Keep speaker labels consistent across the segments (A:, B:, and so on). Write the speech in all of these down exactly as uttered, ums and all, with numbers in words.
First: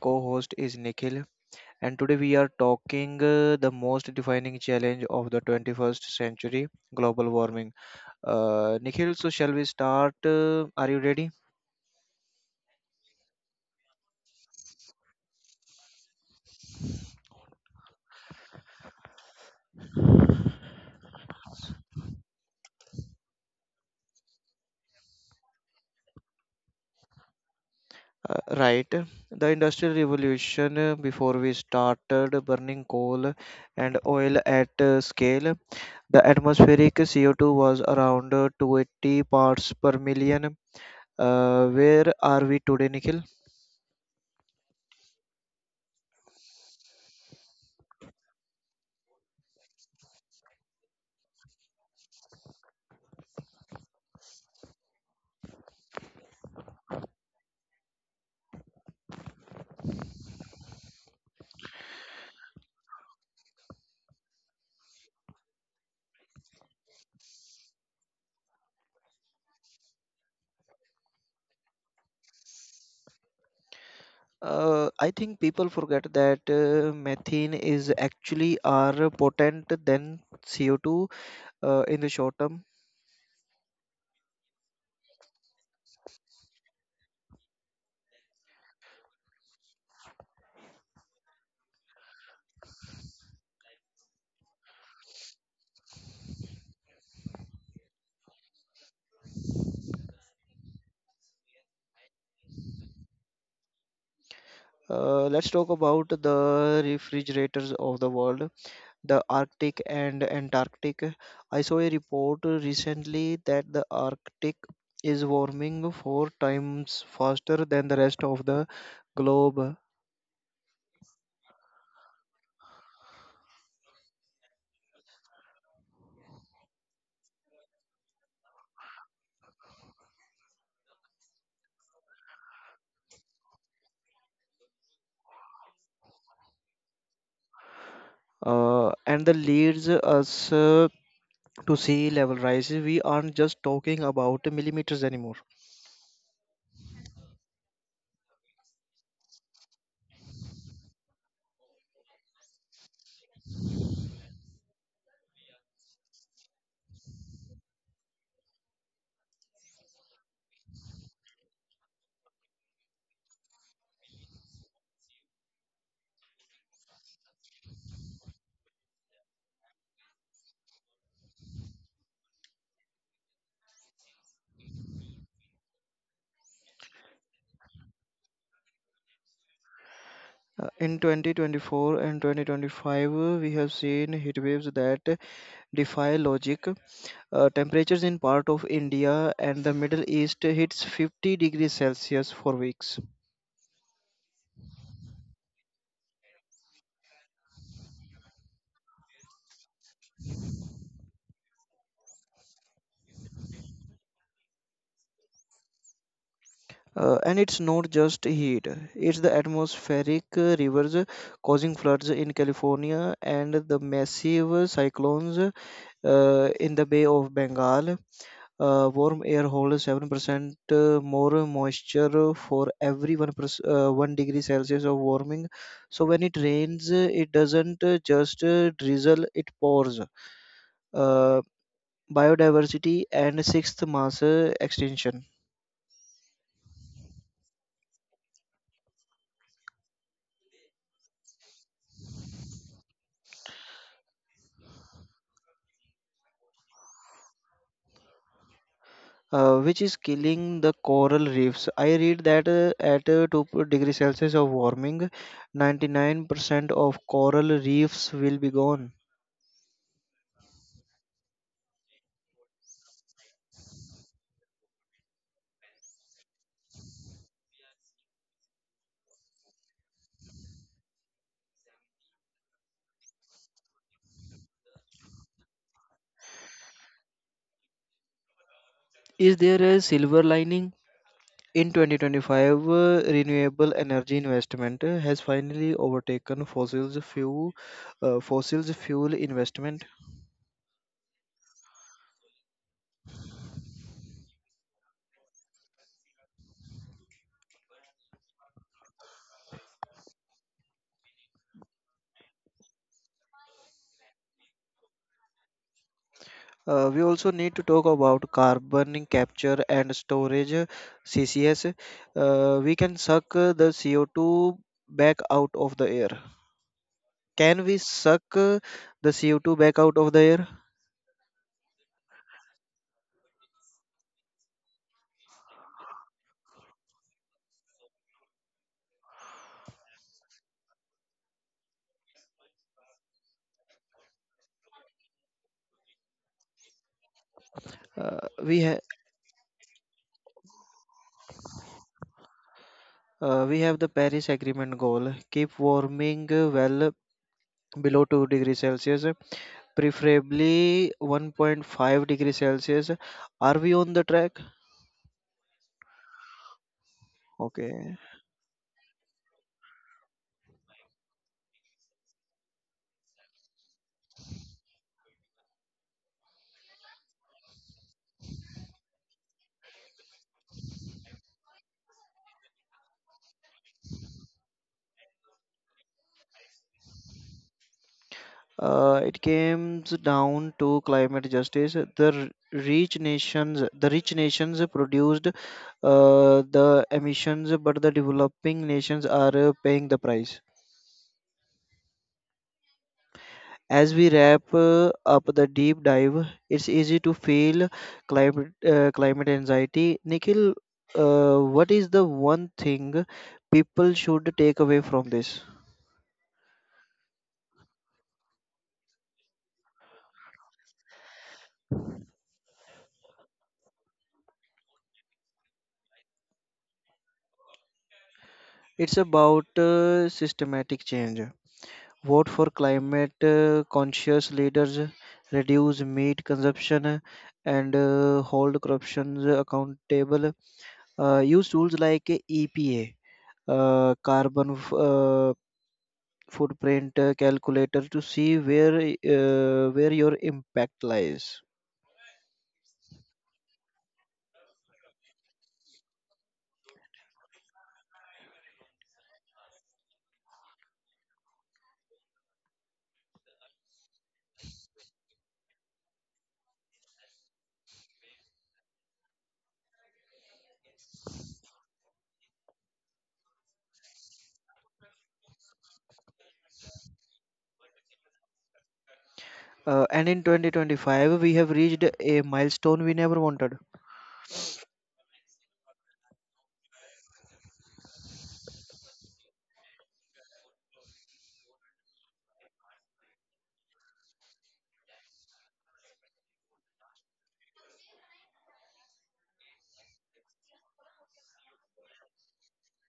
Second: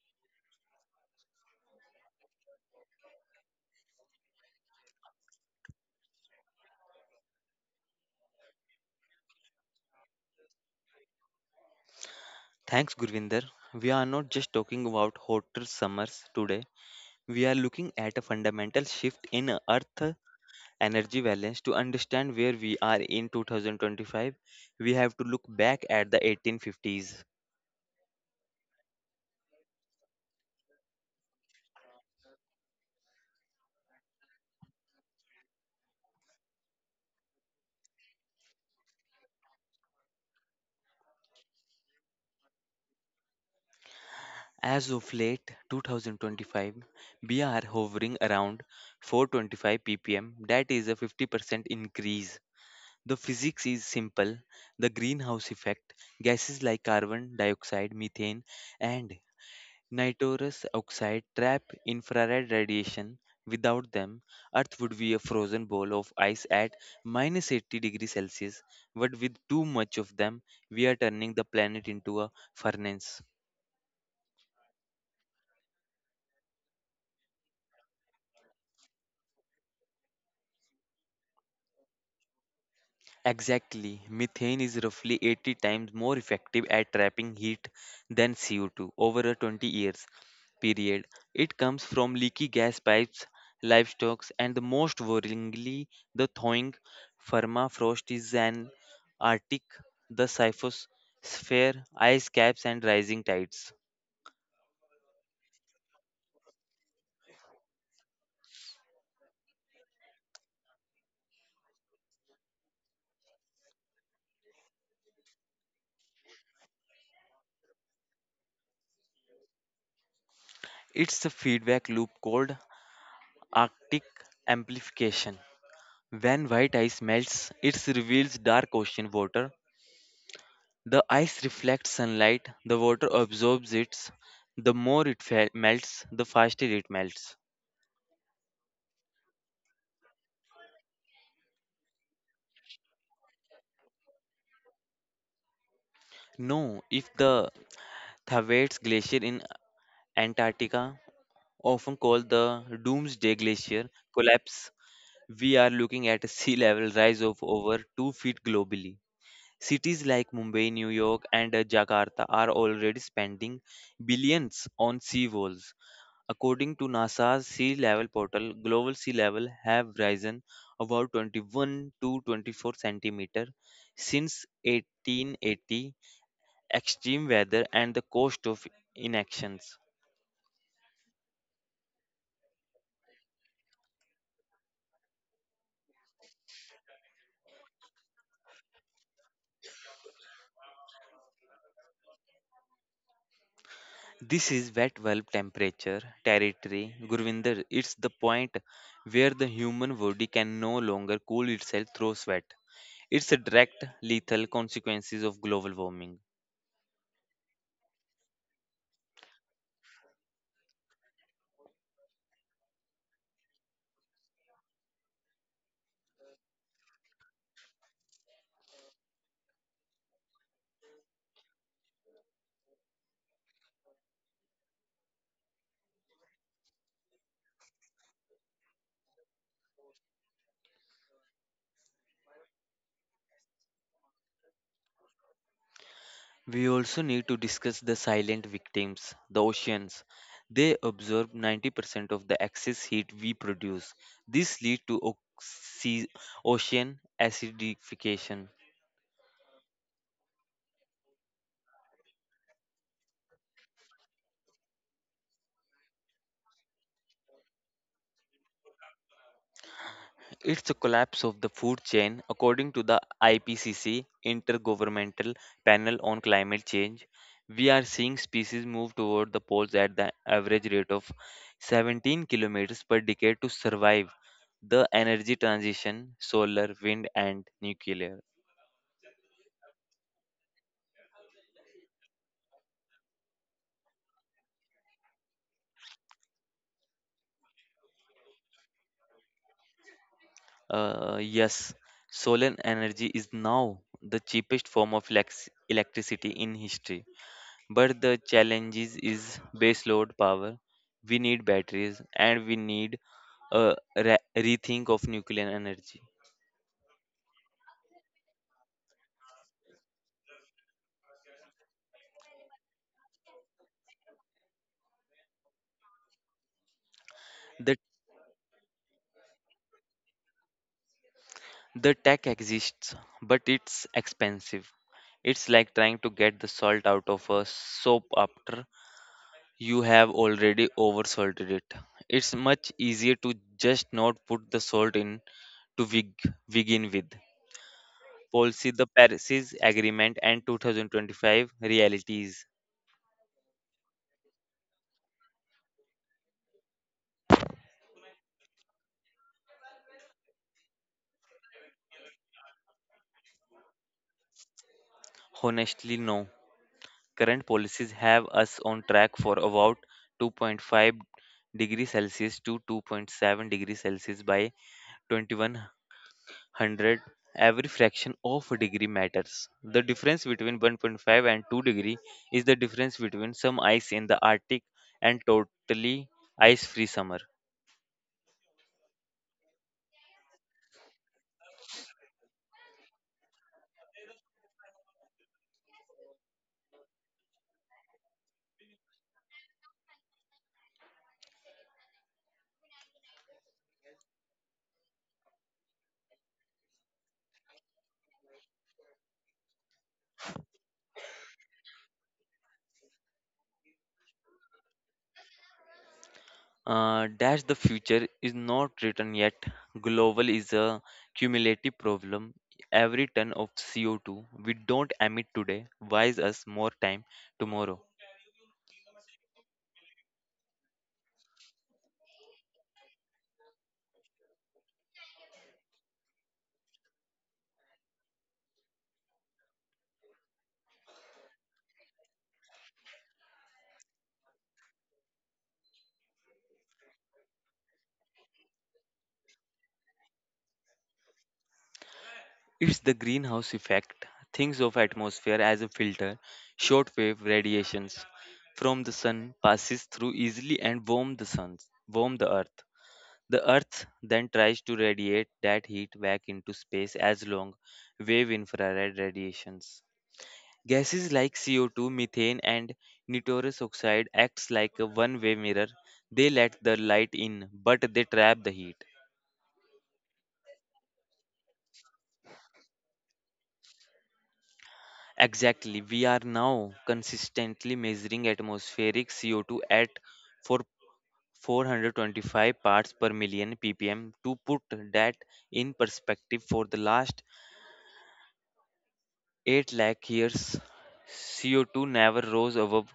A: co-host is Nikhil. And today we are talking uh, the most defining challenge of the twenty-first century, global warming. Uh, Nikhil, so shall we start? Uh, are you ready?
B: Thanks, Gurvinder. We are not just talking about hotter summers today. We are looking at a fundamental shift in Earth energy balance. To understand where we are in two thousand twenty-five, we have to look back at the eighteen fifties.
A: Uh, right. The Industrial Revolution, uh, before we started burning coal and oil at uh, scale, the atmospheric C O two was around uh, two hundred eighty parts per million. Uh, where are we today, Nikhil?
B: As of late twenty twenty-five, we are hovering around four hundred twenty-five ppm. That is a fifty percent increase. The physics is simple. The greenhouse effect, gases like carbon dioxide, methane, and Nitrous oxide trap infrared radiation. Without them, Earth would be a frozen ball of ice at minus eighty degrees Celsius. But with too much of them, we are turning the planet into a furnace.
A: Uh, I think people forget that uh, methane is actually are potent than C O two uh, in the short term.
B: Exactly. Methane is roughly eighty times more effective at trapping heat than C O two over a twenty years period. It comes from leaky gas pipes, livestock, and most worryingly, the thawing permafrost is an Arctic, the Siphosphere, ice caps, and rising tides.
A: Uh, let's talk about the refrigerators of the world, the Arctic and Antarctic. I saw a report recently that the Arctic is warming four times faster than the rest of the globe,
B: It's a feedback loop called Arctic amplification. When white ice melts, it reveals dark ocean water. The ice reflects sunlight, the water absorbs it. The more it fe- melts, the faster it melts.
A: uh, and that leads us uh, to sea level rise. We aren't just talking about millimeters anymore.
B: No, if the Thawette's Glacier in Antarctica, often called the Doomsday Glacier, collapse, we are looking at a sea level rise of over two feet globally. Cities like Mumbai, New York, and uh, Jakarta are already spending billions on sea walls. According to NASA's sea level portal, global sea level have risen about twenty-one to twenty-four centimeter since eighteen eighty. Extreme weather and the cost of inactions.
A: Uh, In twenty twenty-four and twenty twenty-five, uh, we have seen heat waves that defy logic. Uh, temperatures in part of India and the Middle East hits fifty degrees Celsius for weeks.
B: This is wet bulb temperature territory, Gurvinder. It's the point where the human body can no longer cool itself through sweat. It's a direct lethal consequences of global warming.
A: Uh, and it's not just heat; it's the atmospheric uh, rivers uh, causing floods in California and the massive cyclones uh, in the Bay of Bengal. Uh, warm air holds seven percent uh, more moisture for every one, perc- uh, one degree Celsius of warming. So when it rains, uh, it doesn't uh, just uh, drizzle, it pours. Uh, Biodiversity and sixth mass uh, extinction.
B: We also need to discuss the silent victims, the oceans. They absorb ninety percent of the excess heat we produce. This leads to oxy- ocean acidification.
A: Uh, which is killing the coral reefs. I read that uh, at uh, two degree Celsius of warming, ninety-nine percent of coral reefs will be gone.
B: It's a collapse of the food chain, according to the I P C C, Intergovernmental Panel on Climate Change. We are seeing species move toward the poles at the average rate of seventeen kilometers per decade to survive the energy transition, solar, wind, and nuclear.
A: Is there a silver lining? In twenty twenty-five, uh, renewable energy investment uh, has finally overtaken fossils fuel, uh, fossils fuel investment.
B: Uh, yes, solar energy is now the cheapest form of elec- electricity in history. But the challenges is base load power. We need batteries and we need a re- rethink of nuclear energy.
A: Uh, we also need to talk about carbon capture and storage, uh, C C S. Uh, we can suck uh, the C O two back out of the air. Can
B: The
A: we suck uh, the C O two back out of the air?
B: the tech exists, but it's expensive. It's like trying to get the salt out of a soap after you have already oversalted it. It's much easier to just not put the salt in to beg- begin with.
A: Uh, we
B: Policy,
A: ha-
B: the Paris Agreement, and twenty twenty-five realities.
A: uh, we have the Paris Agreement goal: keep warming uh, well below two degrees Celsius, preferably one point five degree Celsius. Are we on the track?
B: Honestly, no. Current policies
A: Okay.
B: have us on track for about two point five degree Celsius to two point seven degree Celsius by twenty-one hundred. Every fraction of a degree matters. The difference between one point five and two degree is the difference between some ice in the Arctic and totally ice free summer.
A: Uh, it comes down to climate justice. The r- rich nations the rich nations produced uh, the emissions, but the developing nations are uh, paying the price. As we wrap uh, up the deep dive, it's easy to feel climate uh, climate anxiety. Nikhil, uh, what is the one thing people should take away from this?
B: Uh, dash, the future is not written yet. Global is a cumulative problem. Every ton of C O two we don't emit today buys us more time tomorrow.
A: It's about uh, systematic change. Vote for climate uh, conscious leaders, reduce meat consumption, uh, and uh, hold corruption accountable. Uh, use tools like E P A, uh, carbon f- uh, footprint uh, calculator to see where uh, where your impact lies.
B: It's the greenhouse effect. Thinks of atmosphere as a filter. Shortwave radiations from the sun passes through easily and warm the sun, warm the earth. The earth then tries to radiate that heat back into space as long wave infrared radiations. Gases like C O two, methane, and nitrous oxide acts like a one-way mirror. They let the light in, but they trap the heat.
A: Uh, and in twenty twenty-five, we have reached a milestone we never wanted.
B: Exactly. We are now consistently measuring atmospheric C O two at for four hundred twenty-five parts per million ppm. To put that in perspective, for the last eight lakh years, C O two never rose above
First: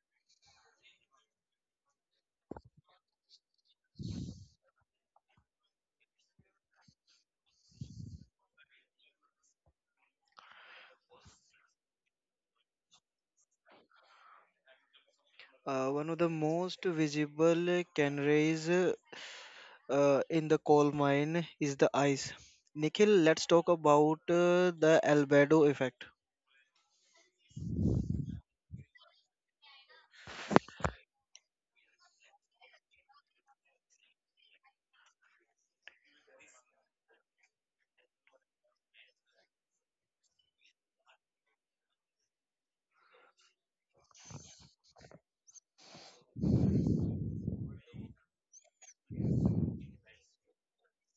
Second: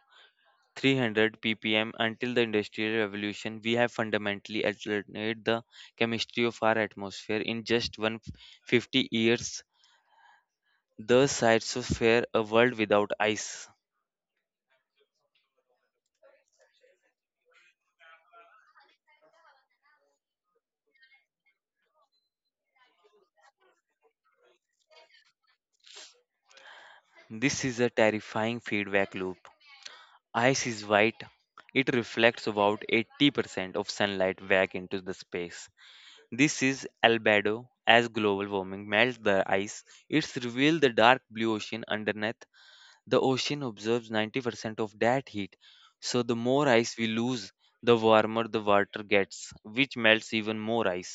B: three hundred ppm until the industrial revolution. We have fundamentally altered the chemistry of our atmosphere in just one hundred fifty years. The phytosphere, a world without ice.
A: Uh, one of the most visible canaries uh, uh, in the coal mine is the ice. Nikhil, let's talk about uh, the albedo effect.
B: This is a terrifying feedback loop. Ice is white. It reflects about eighty percent of sunlight back into the space. This is albedo. As global warming melts the ice, it's revealed the dark blue ocean underneath. The ocean absorbs ninety percent of that heat, so the more ice we lose, the warmer the water gets, which melts even more ice.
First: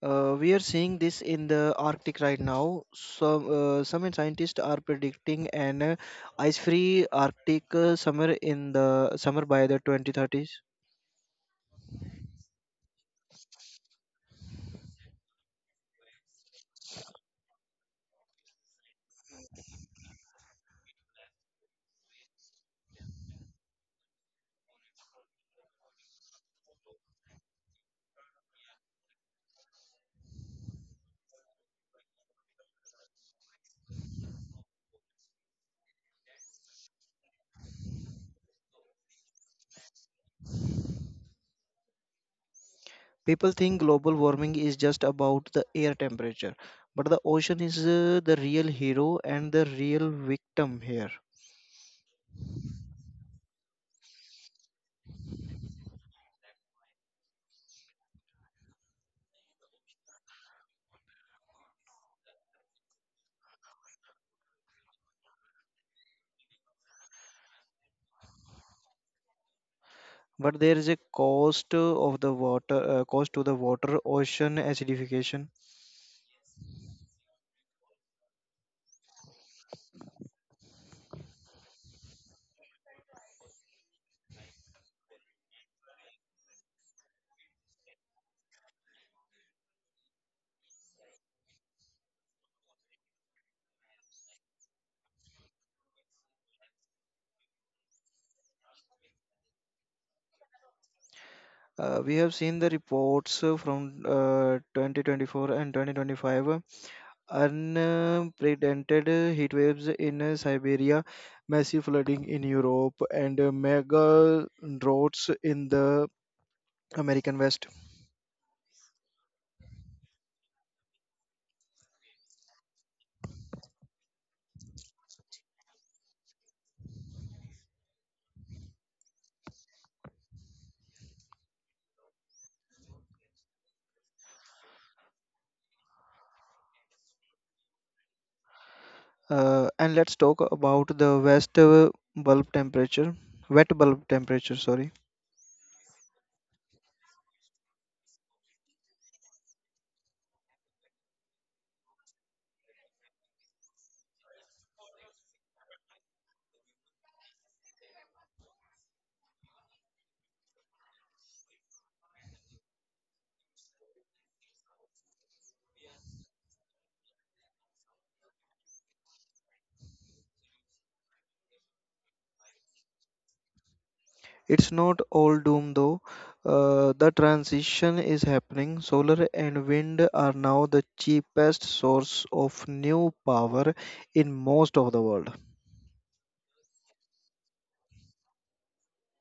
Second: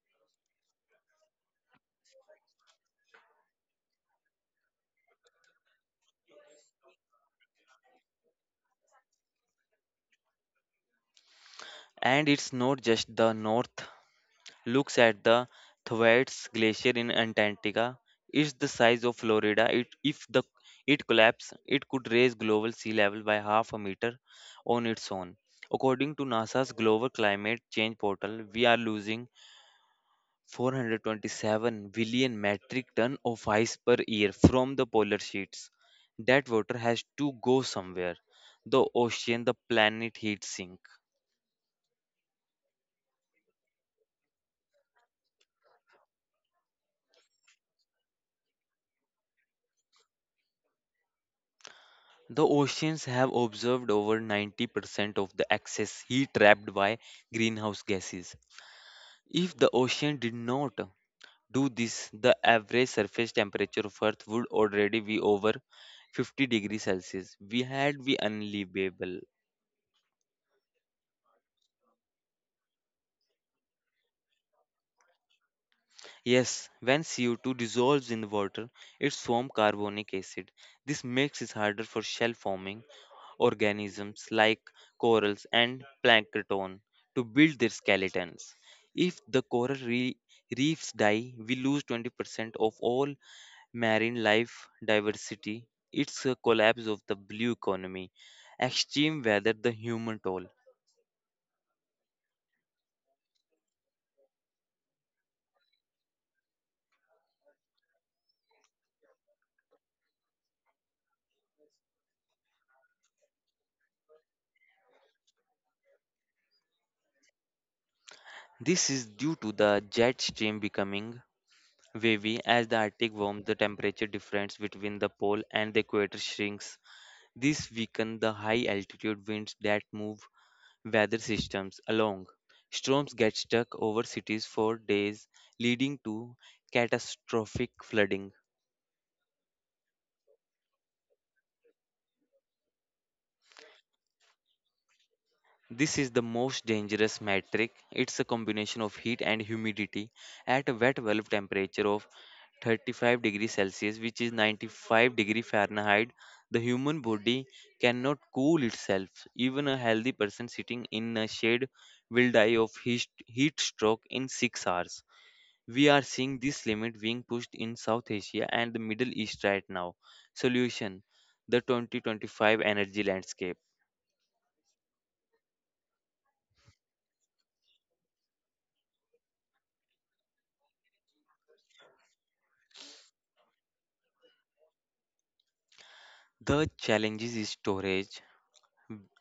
A: Uh, we are seeing this in the Arctic right now. Some uh, some scientists are predicting an uh, ice-free Arctic uh, summer in the summer by the twenty thirties.
B: And it's not just the north. Looks at the Thwaites Glacier in Antarctica. It's the size of Florida. It, if the it collapsed, it could raise global sea level by half a meter on its own. According to NASA's Global Climate Change Portal, we are losing four hundred twenty-seven billion metric ton of ice per year from the polar sheets. That water has to go somewhere. The ocean, the planet heat sink.
A: People think global warming is just about the air temperature, but the ocean is uh, the real hero and the real victim here.
B: The oceans have observed over ninety percent of the excess heat trapped by greenhouse gases. If the ocean did not do this, the average surface temperature of Earth would already be over fifty degrees Celsius. We had be unlivable.
A: But there is a cost uh, of the water uh, cost to the water, ocean acidification.
B: Yes, when C O two dissolves in the water, it forms carbonic acid. This makes it harder for shell forming organisms like corals and plankton to build their skeletons. If the coral re- reefs die, we lose twenty percent of all marine life diversity. It's a collapse of the blue economy, extreme weather, the human toll.
A: Uh, we have seen the reports uh, from uh, twenty twenty-four and twenty twenty-five, uh, unprecedented uh, heat waves in uh, Siberia, massive flooding in Europe, and uh, mega droughts in the American West.
B: This is due to the jet stream becoming wavy. As the Arctic warms, the temperature difference between the pole and the equator shrinks. This weakens the high altitude winds that move weather systems along. Storms get stuck over cities for days, leading to catastrophic flooding.
A: Uh, and let's talk about the west uh, bulb temperature wet bulb temperature sorry
B: This is the most dangerous metric. It's a combination of heat and humidity. At a wet bulb temperature of thirty-five degrees Celsius, which is ninety-five degree Fahrenheit, the human body cannot cool itself. Even a healthy person sitting in a shade will die of heat heat stroke in six hours. We are seeing this limit being pushed in South Asia and the Middle East right now. Solution. The twenty twenty-five energy landscape.
A: It's not all doom though. Uh, the transition is happening. Solar and wind are now the cheapest source of new power in most of the world.
B: The challenges is storage.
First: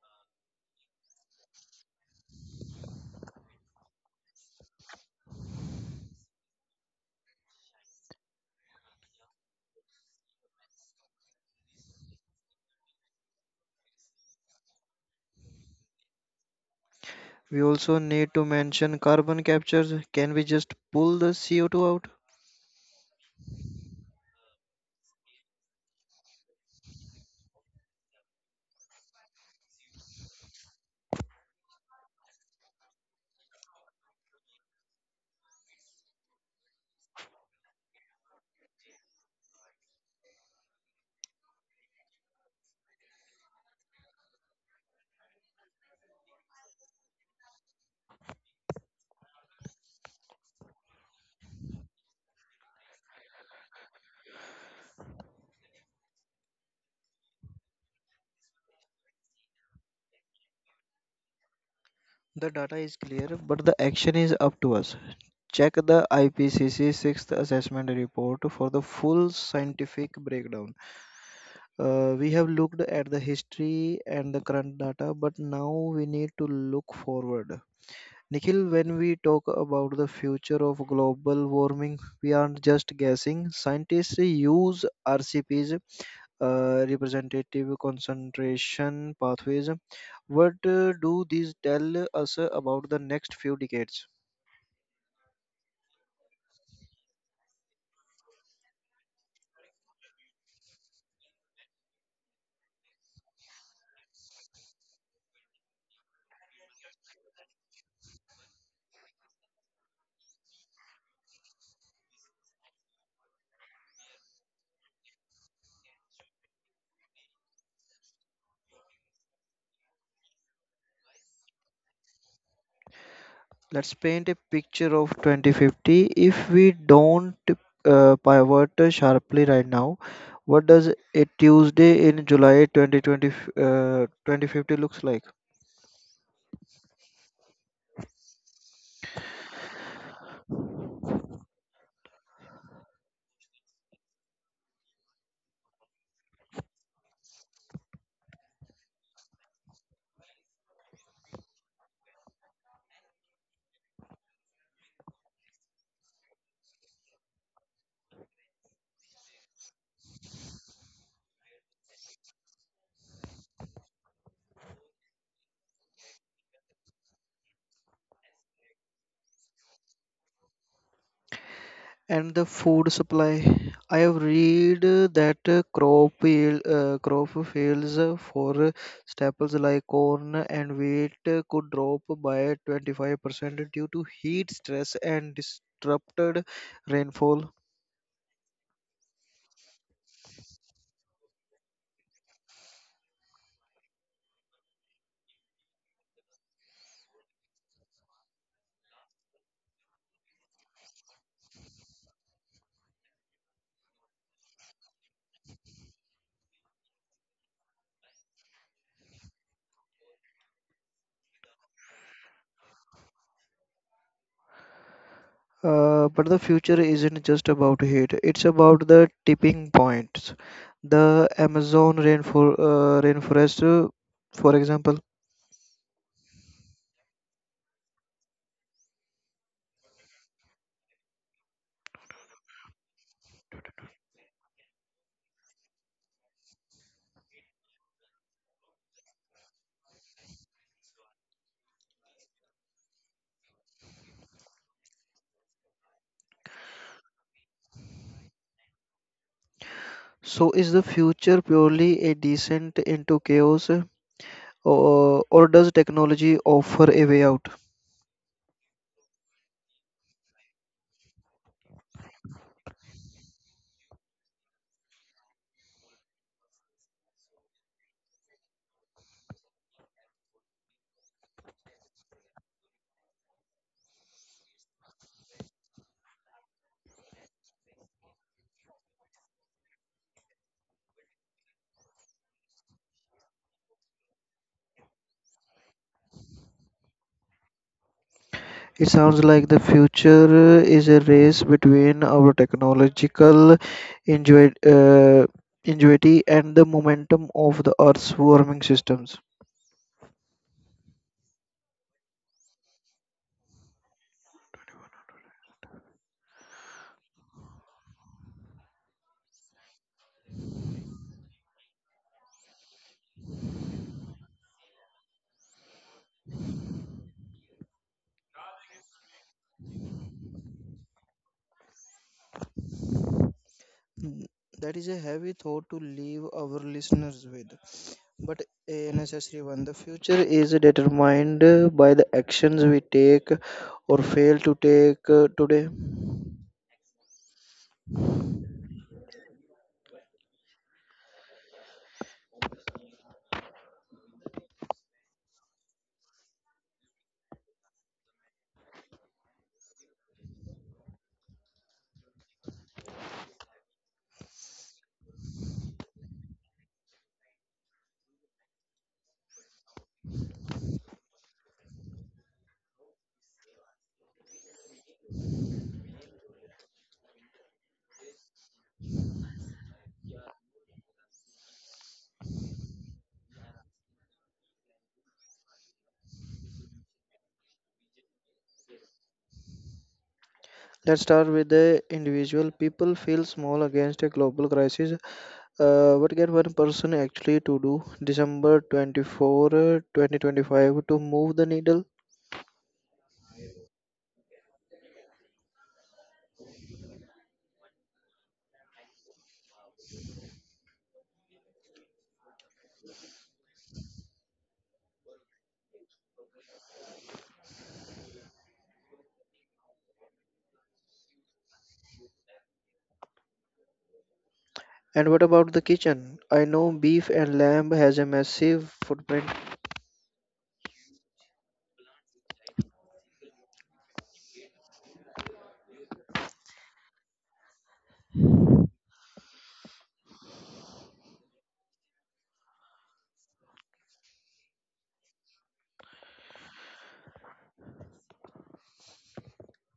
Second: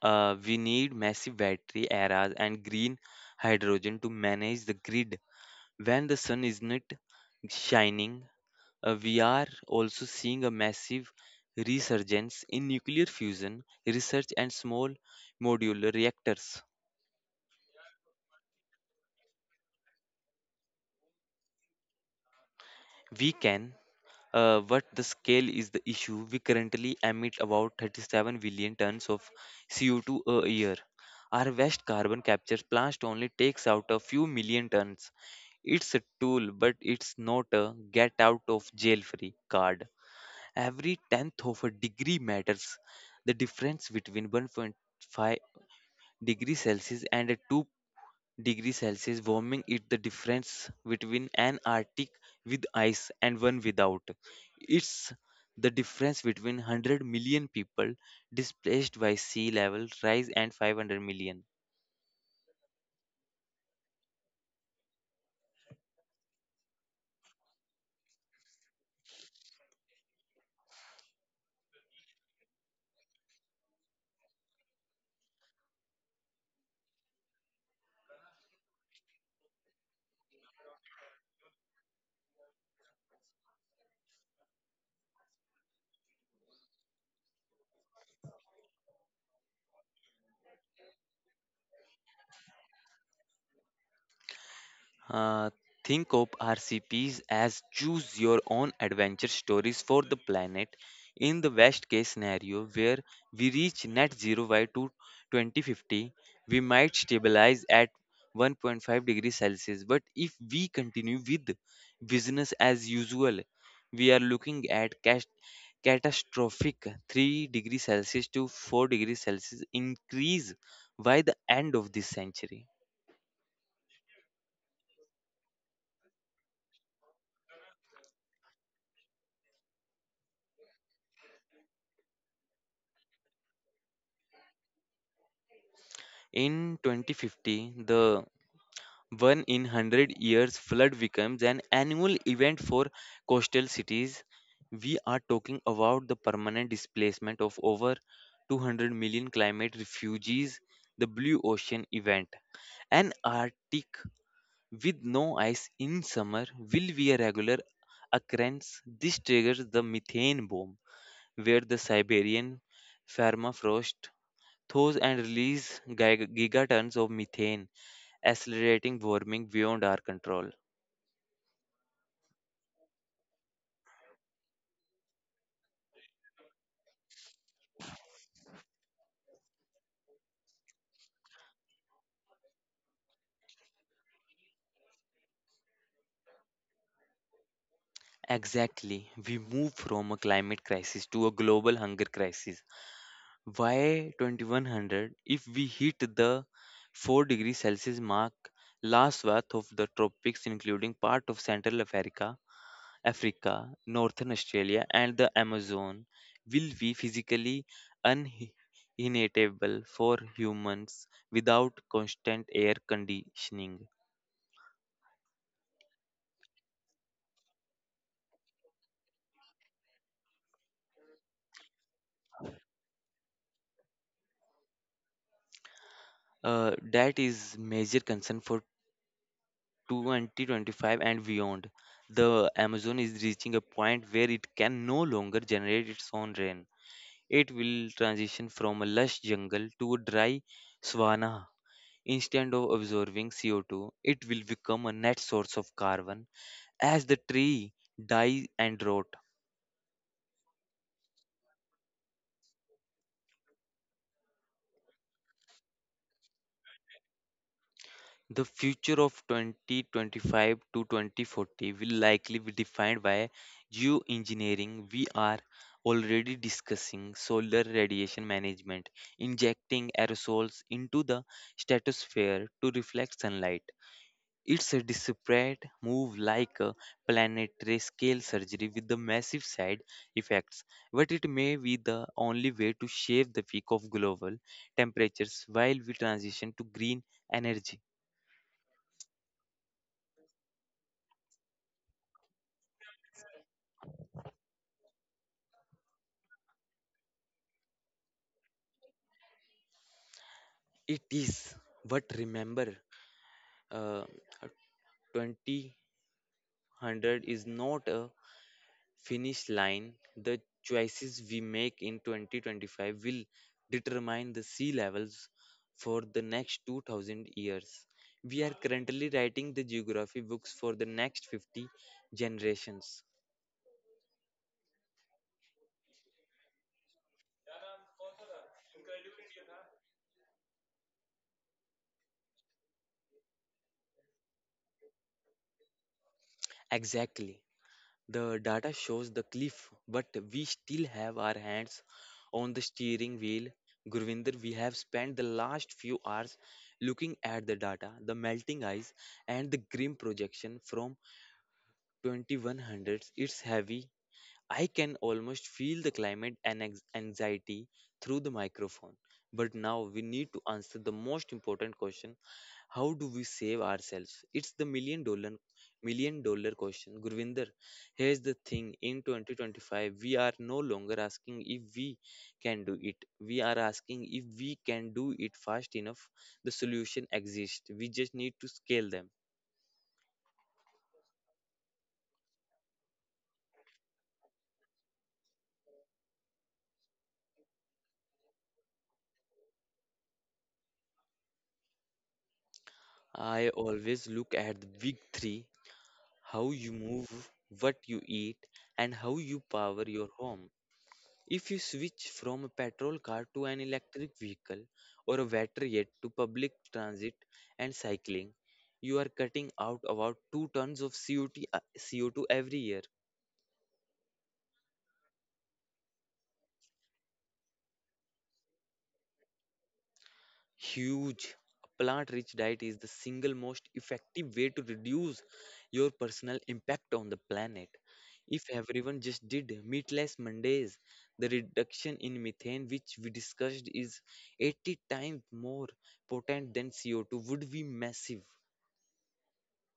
B: Uh, we need massive battery arrays and green hydrogen to manage the grid when the sun is not shining. Uh, we are also seeing a massive resurgence in nuclear fusion research and small modular reactors.
A: We also need to mention carbon capture. Can we just pull the C O two out?
B: We can, uh, but the scale is the issue. We currently emit about thirty-seven billion tons of C O two a year. Our West carbon capture plant only takes out a few million tons. It's a tool, but it's not a get out of jail free card. Every tenth of a degree matters. The difference between one point five degrees Celsius and a two degrees Celsius warming is the difference between an Arctic with ice and one without. It's the difference between one hundred million people displaced by sea level rise and five hundred million.
A: The data is clear, but the action is up to us. Check the I P C C sixth assessment report for the full scientific breakdown. Uh, we have looked at the history and the current data, but now we need to look forward. Nikhil, when we talk about the future of global warming, we aren't just guessing. Scientists use R C Ps, uh, representative concentration pathways. What uh, do these tell us about the next few decades?
B: Uh, think of R C Ps as choose your own adventure stories for the planet. In the worst case scenario, where we reach net zero by two- twenty fifty, we might stabilize at one point five degrees Celsius. But if we continue with business as usual, we are looking at cas- catastrophic three degrees Celsius to four degrees Celsius increase by the end of this century.
A: Let's paint a picture of twenty fifty if we don't uh, pivot sharply right now. What does a Tuesday in July twenty twenty uh, twenty fifty looks like?
B: In twenty fifty, the One in one hundred years flood becomes an annual event for coastal cities. We are talking about the permanent displacement of over two hundred million climate refugees, the blue ocean event. An Arctic with no ice in summer will be a regular occurrence. This triggers the methane bomb, where the Siberian permafrost thaws and releases giga- gigatons of methane, accelerating warming beyond our control.
A: And the food supply. I have read uh, that uh, crop yield, uh, crop fields uh, for uh, staples like corn and wheat uh, could drop by twenty-five percent due to heat stress and disrupted rainfall.
B: Exactly. We move from a climate crisis to a global hunger crisis. Why twenty-one hundred? If we hit the four degree Celsius mark, last swath of the tropics, including part of Central Africa, Africa, Northern Australia, and the Amazon, will be physically uninhabitable for humans without constant air conditioning.
A: Uh, but the future isn't just about heat, it's about the tipping points. The Amazon rainfor uh, rainforest, uh, for example.
B: Uh, that is major concern for twenty twenty-five and beyond. The Amazon is reaching a point where it can no longer generate its own rain. It will transition from a lush jungle to a dry savanna. Instead of absorbing C O two, it will become a net source of carbon as the tree dies and rot.
A: So, is the future purely a descent into chaos, uh, or, uh, or does technology offer a way out?
B: The future of twenty twenty-five to twenty forty will likely be defined by geoengineering. We are already discussing solar radiation management, injecting aerosols into the stratosphere to reflect sunlight. It's a desperate move, like a planetary scale surgery with the massive side effects, but it may be the only way to shave the peak of global temperatures while we transition to green energy.
A: It sounds like the future uh, is a race between our technological ingenuity uh, ingenuity and the momentum of the Earth's warming systems.
B: It is, but remember, uh, two thousand is not a finish line. The choices we make in twenty twenty-five will determine the sea levels for the next two thousand years. We are currently writing the geography books for the next fifty generations.
A: Mm, That is a heavy thought to leave our listeners with, but a necessary one. The future is determined uh, by the actions we take or fail to take uh, today.
B: Exactly. The data shows the cliff, but we still have our hands on the steering wheel. Gurvinder, we have spent the last few hours looking at the data, the melting ice, and the grim projection from twenty-one hundreds. It's heavy. I can almost feel the climate and anx- anxiety through the microphone. But now we need to answer the most important question: how do we save ourselves? It's the million dollar million dollar question. Gurvinder, here's the thing: in twenty twenty-five we are no longer asking if we can do it. We are asking if we can do it fast enough. The solution exists. We just need to scale them.
A: Let's start with the individual. People feel small against a global crisis. Uh, what can one person actually to do December twenty-fourth twenty twenty-five to move the needle?
B: I always look at the big three: how you move, what you eat, and how you power your home. If you switch from a petrol car to an electric vehicle, or a better yet to public transit and cycling, you are cutting out about two tons of C O two, uh, C O two every year.
A: And what about the kitchen? I know beef and lamb has a massive footprint.
B: Huge. A plant rich diet is the single most effective way to reduce your personal impact on the planet. If everyone just did meatless Mondays, the reduction in methane, which we discussed, is eighty times more potent than C O two, would be massive.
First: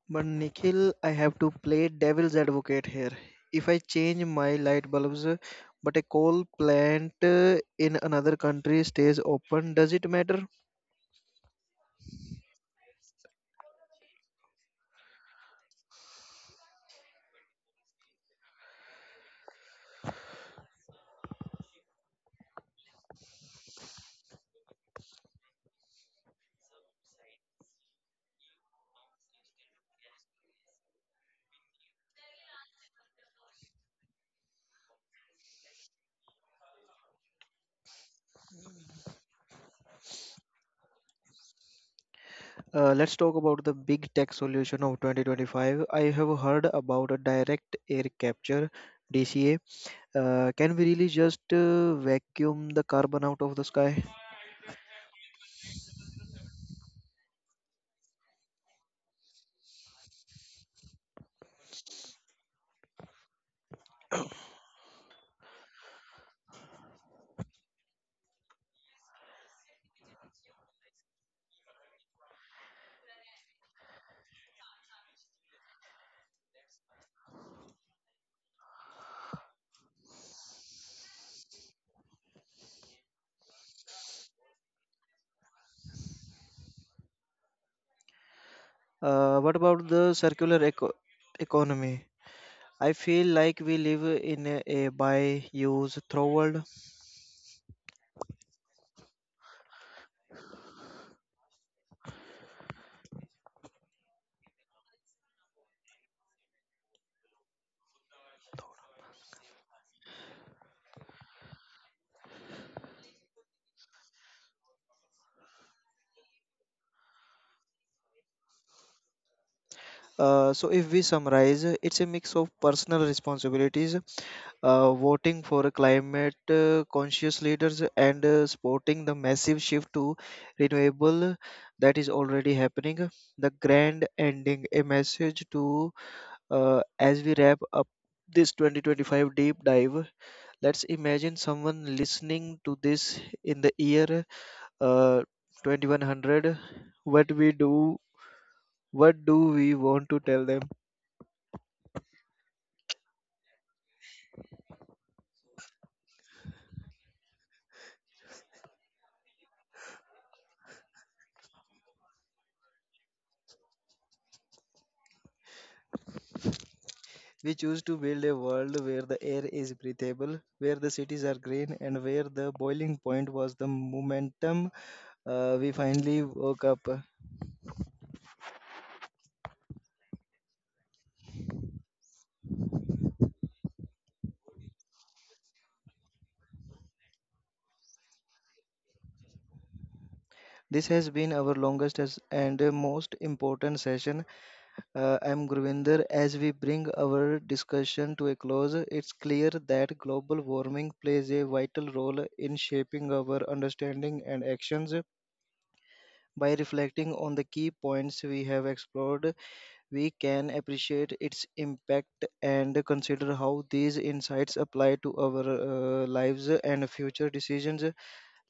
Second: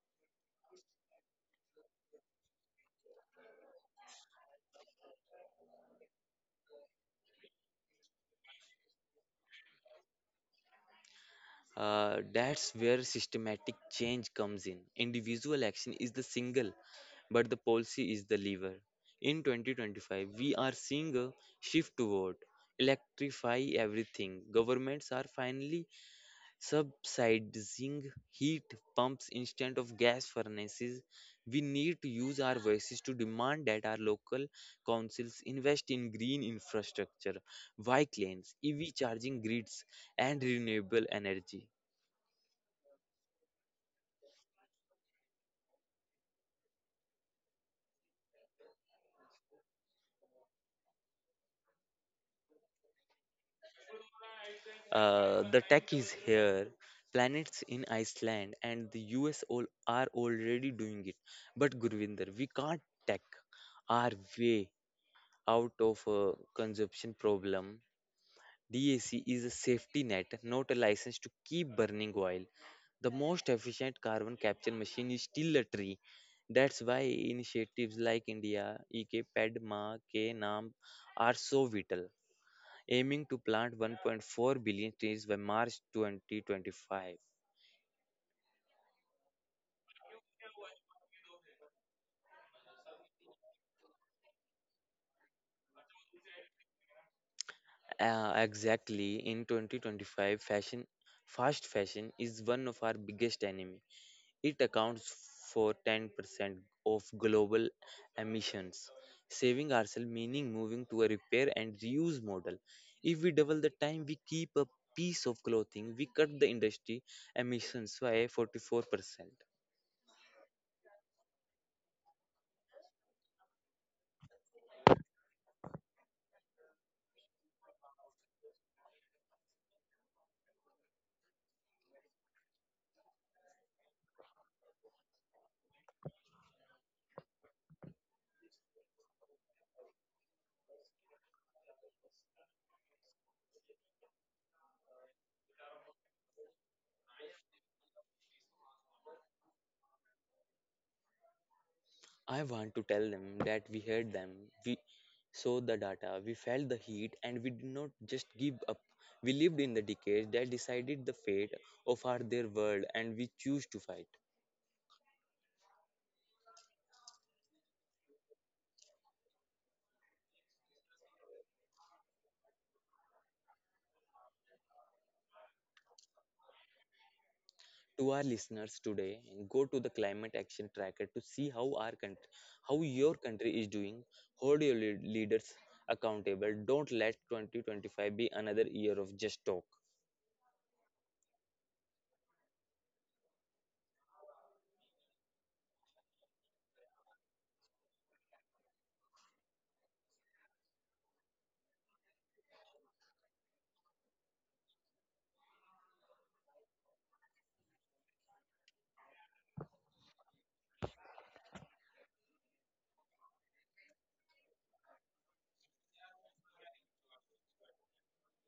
A: But Nikhil, I have to play devil's advocate here. If I change my light bulbs, uh, but a coal plant uh, in another country stays open, does it matter?
B: Uh, that's where systematic change comes in. Individual action is the single, but the policy is the lever. In twenty twenty-five, we are seeing a shift toward electrify everything. Governments are finally subsidizing heat pumps instead of gas furnaces. We need to use our voices to demand that our local councils invest in green infrastructure, bike lanes, E V charging grids, and renewable energy.
A: Uh, let's talk about the big tech solution of twenty twenty-five. I have heard about a direct air capture D C A. Uh, can we really just uh, vacuum the carbon out of the sky?
B: Uh, the tech is here. Planets in Iceland and the U S all are already doing it. But Gurvinder, we can't tech our way out of a consumption problem. D A C is a safety net, not a license to keep burning oil. The most efficient carbon capture machine is still a tree. That's why initiatives like India, E K, PEDMA, K NAM are so vital, aiming to plant one point four billion trees by March twenty twenty-five.
A: Uh, what about the circular eco- economy? I feel like we live in a, a buy, use, throw world.
B: Uh, exactly, in twenty twenty-five fashion, fast fashion is one of our biggest enemy. It accounts for ten percent of global emissions. Saving ourselves meaning moving to a repair and reuse model. If we double the time we keep a piece of clothing, we cut the industry emissions by forty-four percent.
A: Uh, so if we summarize, uh, it's a mix of personal responsibilities, uh, voting for climate uh, conscious leaders, and uh, supporting the massive shift to renewable that is already happening. The grand ending, a message to uh, as we wrap up this twenty twenty-five deep dive. Let's imagine someone listening to this in the year uh, twenty-one hundred. What we do? What do we want to tell them?
B: I want to tell them that we heard them, we saw the data, we felt the heat, and we did not just give up. We lived in the decades that decided the fate of our their world, and we choose to fight.
A: We choose to build a world where the air is breathable, where the cities are green, and where the boiling point was the momentum uh, we finally woke up.
B: To our listeners today, go to the climate action tracker to see how our country, how your country is doing. Hold your lead- leaders accountable. Don't let twenty twenty-five be another year of just talk.
A: This has been our longest as- and uh, most important session. Uh, I'm Gurvinder. As we bring our discussion to a close, it's clear that global warming plays a vital role in shaping our understanding and actions. By reflecting on the key points we have explored, we can appreciate its impact and consider how these insights apply to our uh, lives and future decisions.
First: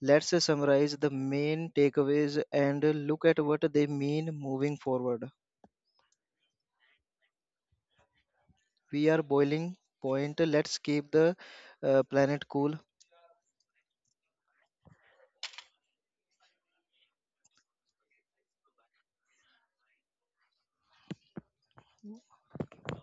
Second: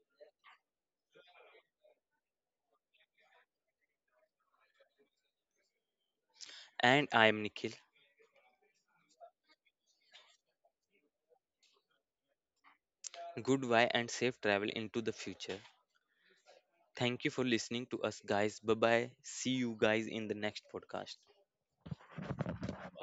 A: Let's summarize the main takeaways and look at what they mean moving forward.
B: And I am Nikhil.
A: We are boiling point. Let's keep the uh, planet cool.
B: Goodbye and safe travel into the future. Thank you for listening to us, guys. Bye bye. See you guys in the next podcast.